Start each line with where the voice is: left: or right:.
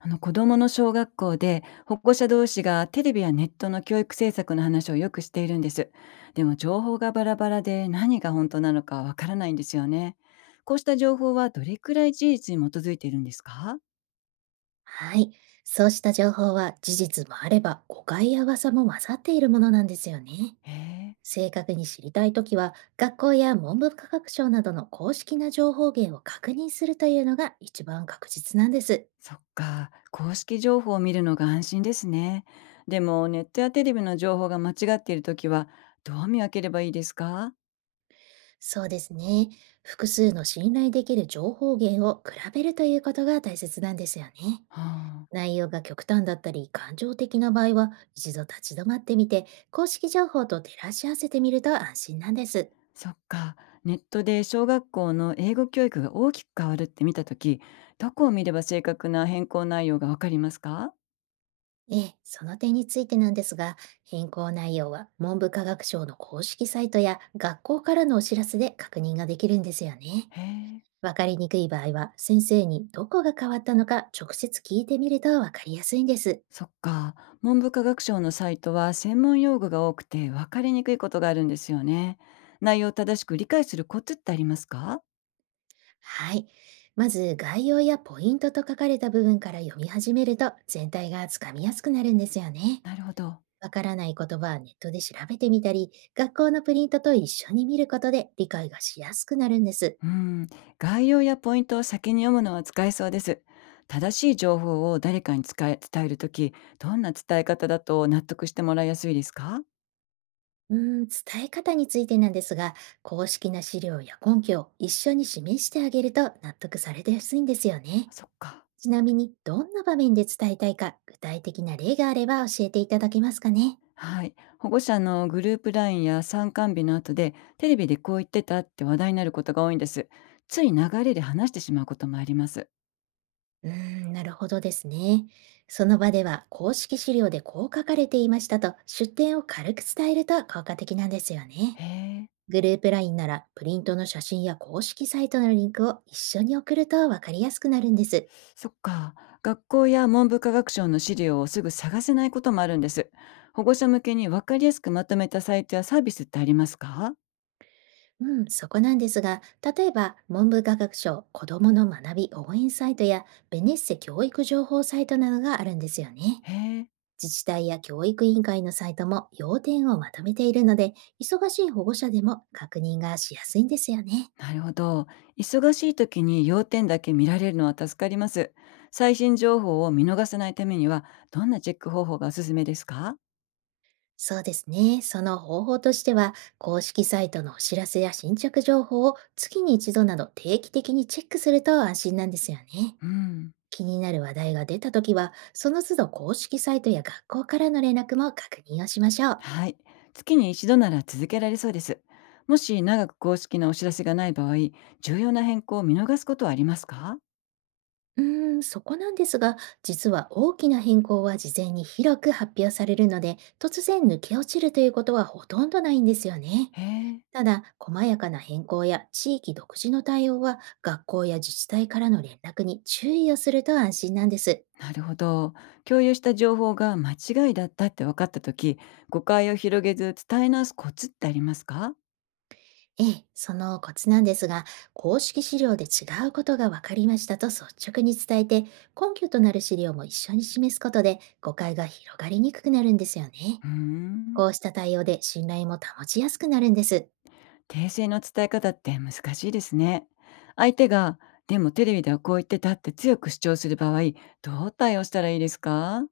left: あの子供の小学校で保護者同士がテレビやネットの教育政策の話をよくしているんです。でも情報がバラバラで何が本当なのかわからないんですよね。こうした情報はどれくらい事実に基づいているんですか？
right: はい。そうした情報は事実もあれば、誤解や噂も混ざっているものなんですよね。
left: へえ、
right: 正確に知りたいときは、学校や文部科学省などの公式な情報源を確認するというのが一番確実なんです。
left: そっか。公式情報を見るのが安心ですね。でもネットやテレビの情報が間違っているときはどう見分ければいいですか？は
right: そうですね。複数の信頼できる情報源を比べるということが大切なんですよね。
left: あ、
right: 内容が極端だったり感情的な場合は、一度立ち止まってみて、公式情報と照らし合わせてみると安心なんです。
left: そっか。ネットで小学校の英語教育が大きく変わるって見たとき、どこを見れば正確な変更内容がわかりますか？
right: ええ、その点についてなんですが、変更内容は文部科学省の公式サイトや学校からのお知らせで確認ができるんですよね。
left: へえ。
right: わかりにくい場合は、先生にどこが変わったのか直接聞いてみるとわかりやすいんです。
left: そっか。文部科学省のサイトは専門用語が多くてわかりにくいことがあるんですよね。内容を正しく理解するコツってありますか？
right: はい。まず、概要やポイントと書かれた部分から読み始めると、全体がつかみやすくなるんですよね。
left: なるほど。
right: わからない言葉はネットで調べてみたり、学校のプリントと一緒に見ることで理解がしやすくなるんです。
left: うん。概要やポイントを先に読むのは使えそうです。正しい情報を誰かに使え伝えるとき、どんな伝え方だと納得してもらいやすいですか？
right: 伝え方についてなんですが、公式な資料や根拠を一緒に示してあげると納得されてやすいんですよね。
left: そっか。
right: ちなみに、どんな場面で伝えたいか、具体的な例があれば教えていただけますかね。
left: はい。保護者のグループラインや参観日の後で、テレビでこう言ってたって話題になることが多いんです。つい流れで話してしまうこともあります。
right: うーなるほどですね。その場では、公式資料でこう書かれていましたと、出典を軽く伝えると効果的なんですよね。
left: へえ、
right: グループラインなら、プリントの写真や公式サイトのリンクを一緒に送るとわかりやすくなるんです。
left: そっか。学校や文部科学省の資料をすぐ探せないこともあるんです。保護者向けに分かりやすくまとめたサイトやサービスってありますか？
right: うん、そこなんですが、例えば文部科学省子どもの学び応援サイトやベネッセ教育情報サイトなどがあるんですよね。
left: へえ、
right: 自治体や教育委員会のサイトも要点をまとめているので、忙しい保護者でも確認がしやすいんですよね。
left: なるほど。忙しい時に要点だけ見られるのは助かります。最新情報を見逃さないためには、どんなチェック方法がおすすめですか？
right: そうですね。その方法としては、公式サイトのお知らせや新着情報を月に一度など定期的にチェックすると安心なんですよね。
left: うん。
right: 気になる話題が出たときは、その都度公式サイトや学校からの連絡も確認をしましょう。
left: はい。月に一度なら続けられそうです。もし長く公式なお知らせがない場合、重要な変更を見逃すことはありますか？
right: そこなんですが、実は大きな変更は事前に広く発表されるので、突然抜け落ちるということはほとんどないんですよね。
left: へえ。
right: ただ、細やかな変更や地域独自の対応は、学校や自治体からの連絡に注意をすると安心なんです。
left: なるほど。共有した情報が間違いだったって分かったとき、誤解を広げず伝え直すコツってありますか？
right: ええ、そのコツなんですが、公式資料で違うことが分かりましたと率直に伝えて、根拠となる資料も一緒に示すことで誤解が広がりにくくなるんですよね。
left: うーん。
right: こうした対応で信頼も保ちやすくなるんです。
left: 訂正の伝え方って難しいですね。相手が、でもテレビではこう言ってたって強く主張する場合、どう対応したらいいですか？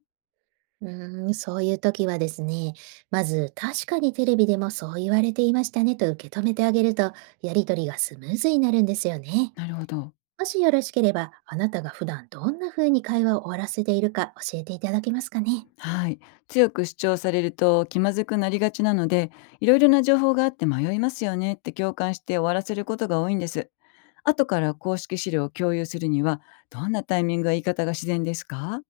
right: そういう時はですね、まず、確かにテレビでもそう言われていましたねと受け止めてあげると、やりとりがスムーズになるんですよね。
left: なるほど。
right: もしよろしければ、あなたが普段どんな風に会話を終わらせているか教えていただけますかね。
left: はい。強く主張されると気まずくなりがちなので、いろいろな情報があって迷いますよねって共感して終わらせることが多いんです。後から公式資料を共有するには、どんなタイミングや言い方が自然ですか？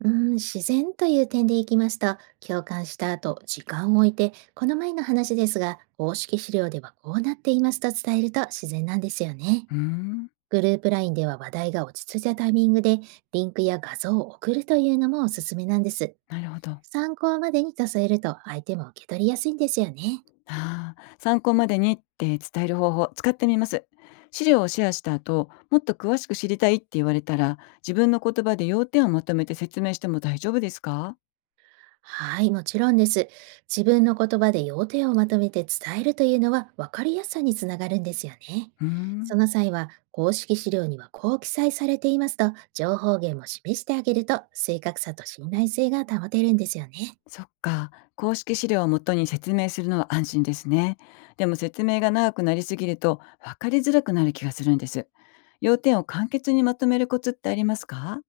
right: 自然という点でいきますと、共感した後、時間を置いて、この前の話ですが、公式資料ではこうなっていますと伝えると自然なんですよね。
left: うーん、
right: グループラインでは話題が落ち着いたタイミングで、リンクや画像を送るというのもおすすめなんです。
left: なるほど。
right: 参考までにと添えると相手も受け取りやすいんですよね。
left: ああ、参考までにって伝える方法、使ってみます。資料をシェアした後、もっと詳しく知りたいって言われたら、自分の言葉で要点をまとめて説明しても大丈夫ですか？
right: はい、もちろんです。自分の言葉で要点をまとめて伝えるというのは分かりやすさにつながるんですよね。
left: うーん。
right: その際は、公式資料にはこう記載されていますと、情報源も示してあげると、正確さと信頼性が保てるんですよね。
left: そっか。公式資料をもとに説明するのは安心ですね。でも説明が長くなりすぎると分かりづらくなる気がするんです。要点を簡潔にまとめるコツってありますか？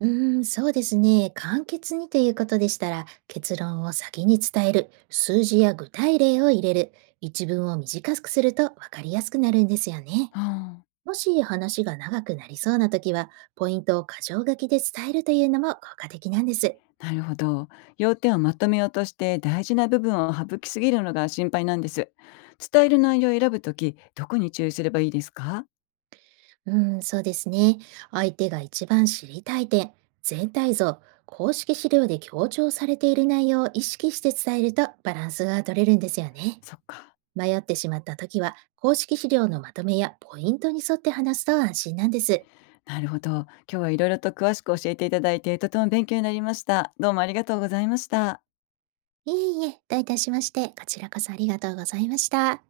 right: そうですね。簡潔にということでしたら、結論を先に伝える、数字や具体例を入れる、一文を短くすると分かりやすくなるんですよね。
left: うん。
right: もし話が長くなりそうな時は、ポイントを箇条書きで伝えるというのも効果的なんです。
left: なるほど。要点をまとめようとして大事な部分を省きすぎるのが心配なんです。伝える内容を選ぶとき、どこに注意すればいいですか？
right: うん、そうですね。相手が一番知りたい点、全体像、公式資料で強調されている内容を意識して伝えるとバランスが取れるんですよね。
left: そっか。
right: 迷ってしまった時は、公式資料のまとめやポイントに沿って話すと安心なんです。
left: なるほど。今日はいろいろと詳しく教えていただいて、とても勉強になりました。どうもありがとうございました。
right: いえいえ、どういたしまして、こちらこそありがとうございました。